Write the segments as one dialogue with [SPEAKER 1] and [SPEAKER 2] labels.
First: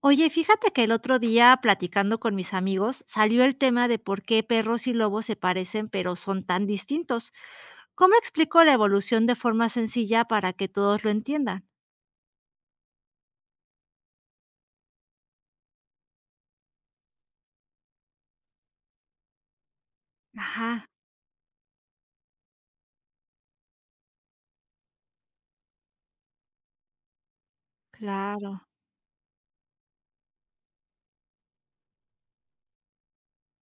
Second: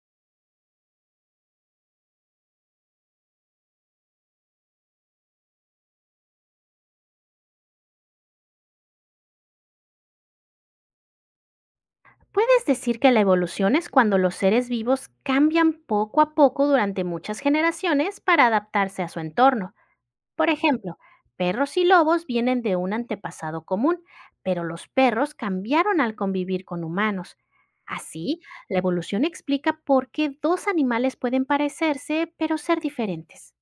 [SPEAKER 1] Oye, fíjate que el otro día, platicando con mis amigos, salió el tema de por qué perros y lobos se parecen pero son tan distintos. ¿Cómo explico la evolución de forma sencilla para que todos lo entiendan?
[SPEAKER 2] Puedes decir que la evolución es cuando los seres vivos cambian poco a poco durante muchas generaciones para adaptarse a su entorno. Por
[SPEAKER 1] Ajá,
[SPEAKER 2] ejemplo, perros y lobos vienen de un antepasado común, pero los perros cambiaron al convivir con humanos. Así,
[SPEAKER 1] claro.
[SPEAKER 2] la evolución explica por qué dos animales pueden parecerse pero ser diferentes.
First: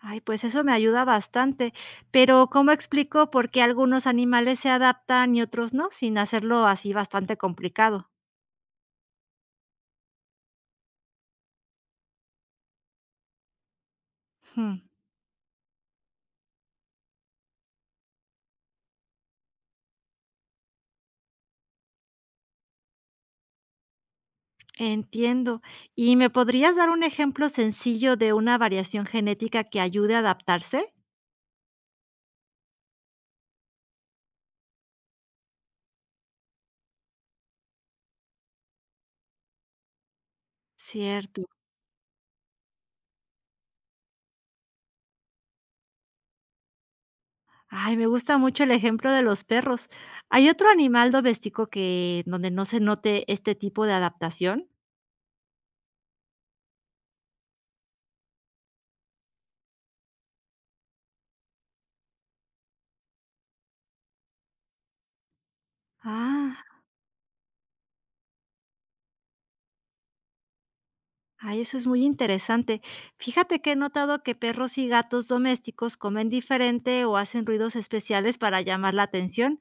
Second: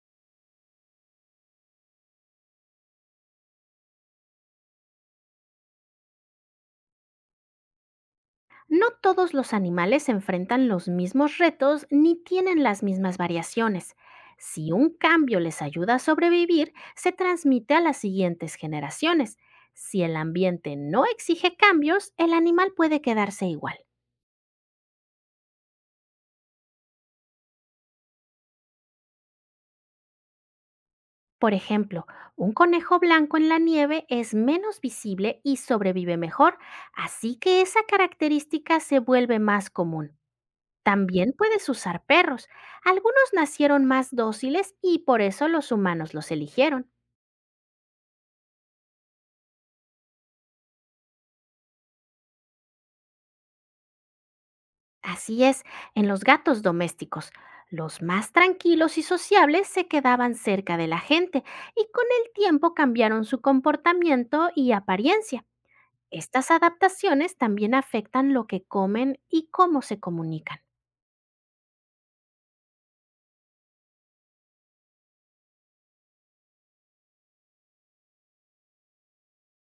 [SPEAKER 1] Ay, pues eso me ayuda bastante. Pero ¿cómo explico por qué algunos animales se adaptan y otros no, sin hacerlo así bastante complicado?
[SPEAKER 2] No todos los animales enfrentan los mismos retos ni tienen las mismas variaciones. Si
[SPEAKER 1] Hmm,
[SPEAKER 2] un cambio les ayuda a sobrevivir, se transmite a las siguientes generaciones. Si el ambiente no exige cambios, el animal puede quedarse igual.
[SPEAKER 1] Entiendo. ¿Y me podrías dar un ejemplo sencillo de una variación genética que ayude a adaptarse?
[SPEAKER 2] Por ejemplo, un conejo blanco en la nieve es menos visible y sobrevive mejor, así que esa característica se vuelve más común. También
[SPEAKER 1] Cierto.
[SPEAKER 2] puedes usar perros. Algunos nacieron más dóciles y por eso los humanos los eligieron.
[SPEAKER 1] Ay, me gusta mucho el ejemplo de los perros. ¿Hay otro animal doméstico que donde no se note este tipo de adaptación?
[SPEAKER 2] Así es, en los gatos domésticos, los más tranquilos y sociables se quedaban cerca de la gente y con el tiempo cambiaron su comportamiento y apariencia. Estas
[SPEAKER 1] Ah,
[SPEAKER 2] adaptaciones también afectan lo que comen y cómo se comunican.
[SPEAKER 1] ay, eso es muy interesante. Fíjate que he notado que perros y gatos domésticos comen diferente o hacen ruidos especiales para llamar la atención.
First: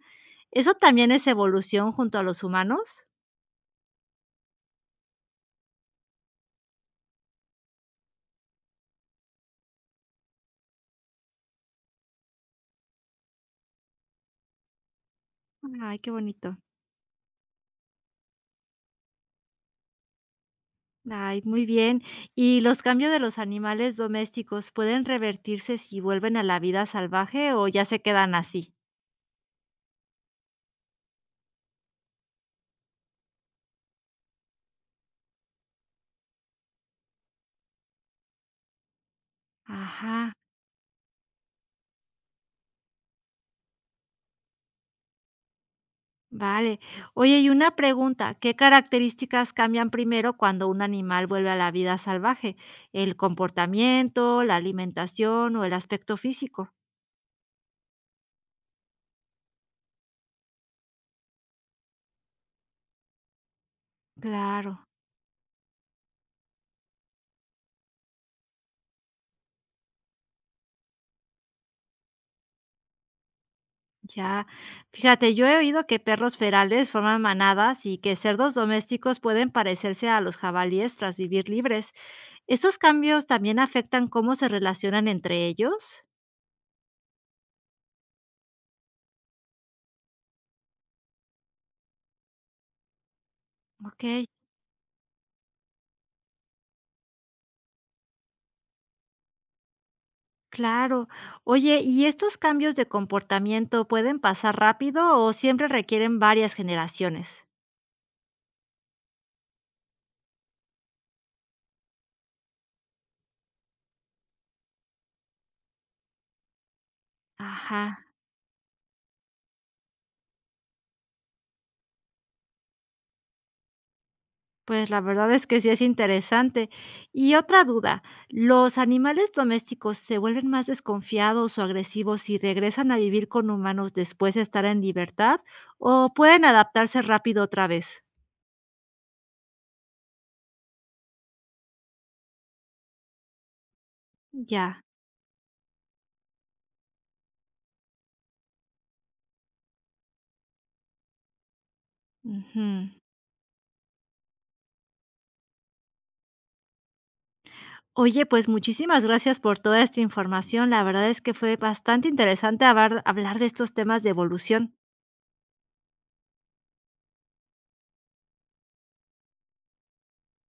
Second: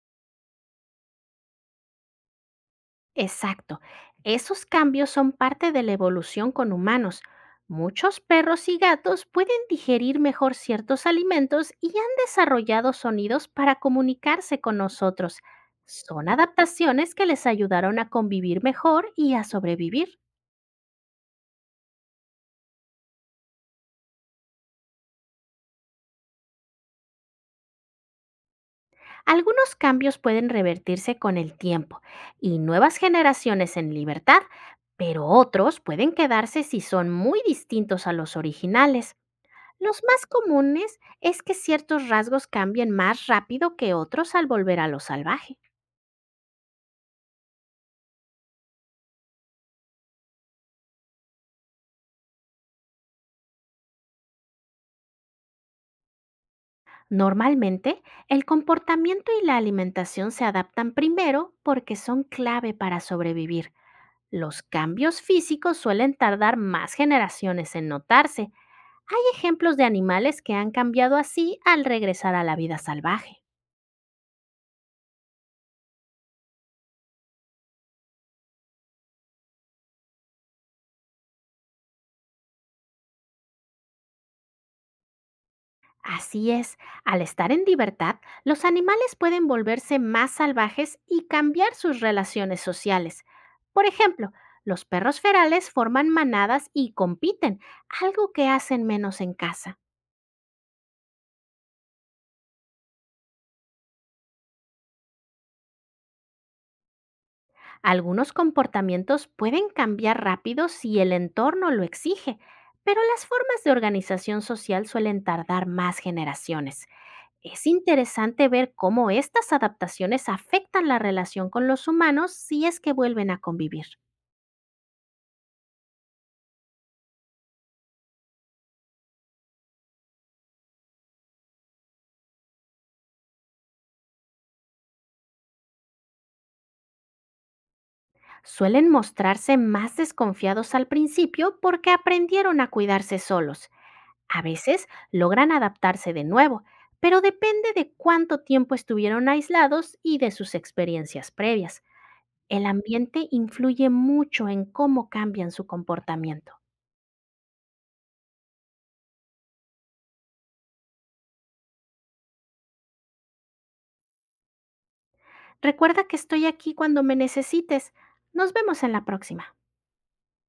[SPEAKER 1] ¿Eso también es evolución junto a los humanos?
[SPEAKER 2] Exacto. Esos cambios son parte de la evolución con humanos. Muchos perros y gatos pueden digerir mejor ciertos alimentos y han desarrollado sonidos para comunicarse con nosotros.
[SPEAKER 1] Ay, qué
[SPEAKER 2] Son
[SPEAKER 1] bonito.
[SPEAKER 2] adaptaciones que les ayudaron a convivir mejor y a sobrevivir.
[SPEAKER 1] Ay, muy bien. ¿Y los cambios de los animales domésticos pueden revertirse si vuelven a la vida salvaje o ya se quedan así?
[SPEAKER 2] Algunos cambios pueden revertirse con el tiempo y nuevas generaciones en libertad, pero otros pueden quedarse si son muy distintos a los originales. Los más
[SPEAKER 1] Ajá.
[SPEAKER 2] comunes es que ciertos rasgos cambien más rápido que otros al volver a lo salvaje.
[SPEAKER 1] Vale. Oye, y una pregunta, ¿qué características cambian primero cuando un animal vuelve a la vida salvaje? ¿El comportamiento, la alimentación o el aspecto físico?
[SPEAKER 2] Normalmente, el comportamiento y la alimentación se adaptan primero porque son clave para sobrevivir. Los
[SPEAKER 1] Claro,
[SPEAKER 2] cambios físicos suelen tardar más generaciones en notarse. Hay ejemplos de animales que han cambiado así al regresar a la vida salvaje.
[SPEAKER 1] ya. Fíjate, yo he oído que perros ferales forman manadas y que cerdos domésticos pueden parecerse a los jabalíes tras vivir libres. ¿Estos cambios también afectan cómo se relacionan entre ellos?
[SPEAKER 2] Así es, al estar en libertad, los animales pueden volverse más salvajes y cambiar sus relaciones sociales. Por
[SPEAKER 1] Ok.
[SPEAKER 2] ejemplo, los perros ferales forman manadas y compiten, algo que hacen menos en casa.
[SPEAKER 1] Claro. Oye, ¿y estos cambios de comportamiento pueden pasar rápido o siempre requieren varias generaciones?
[SPEAKER 2] Algunos comportamientos pueden cambiar rápido si el entorno lo exige, pero las formas de organización social suelen tardar más generaciones. Es
[SPEAKER 1] Ajá,
[SPEAKER 2] interesante ver cómo estas adaptaciones afectan la relación con los humanos si es que vuelven a convivir.
[SPEAKER 1] pues la verdad es que sí es interesante. Y otra duda, ¿los animales domésticos se vuelven más desconfiados o agresivos si regresan a vivir con humanos después de estar en libertad o pueden adaptarse rápido otra vez?
[SPEAKER 2] Suelen mostrarse más desconfiados al principio porque aprendieron a cuidarse solos. A
[SPEAKER 1] Ya.
[SPEAKER 2] veces logran adaptarse de nuevo, pero depende de cuánto tiempo estuvieron aislados y de sus experiencias previas.
[SPEAKER 1] Ujú.
[SPEAKER 2] El ambiente influye mucho en cómo cambian su comportamiento.
[SPEAKER 1] Oye, pues muchísimas gracias por toda esta información. La verdad es que fue bastante interesante hablar de estos temas de evolución.
[SPEAKER 2] Recuerda que estoy aquí cuando me necesites. Nos vemos en la próxima.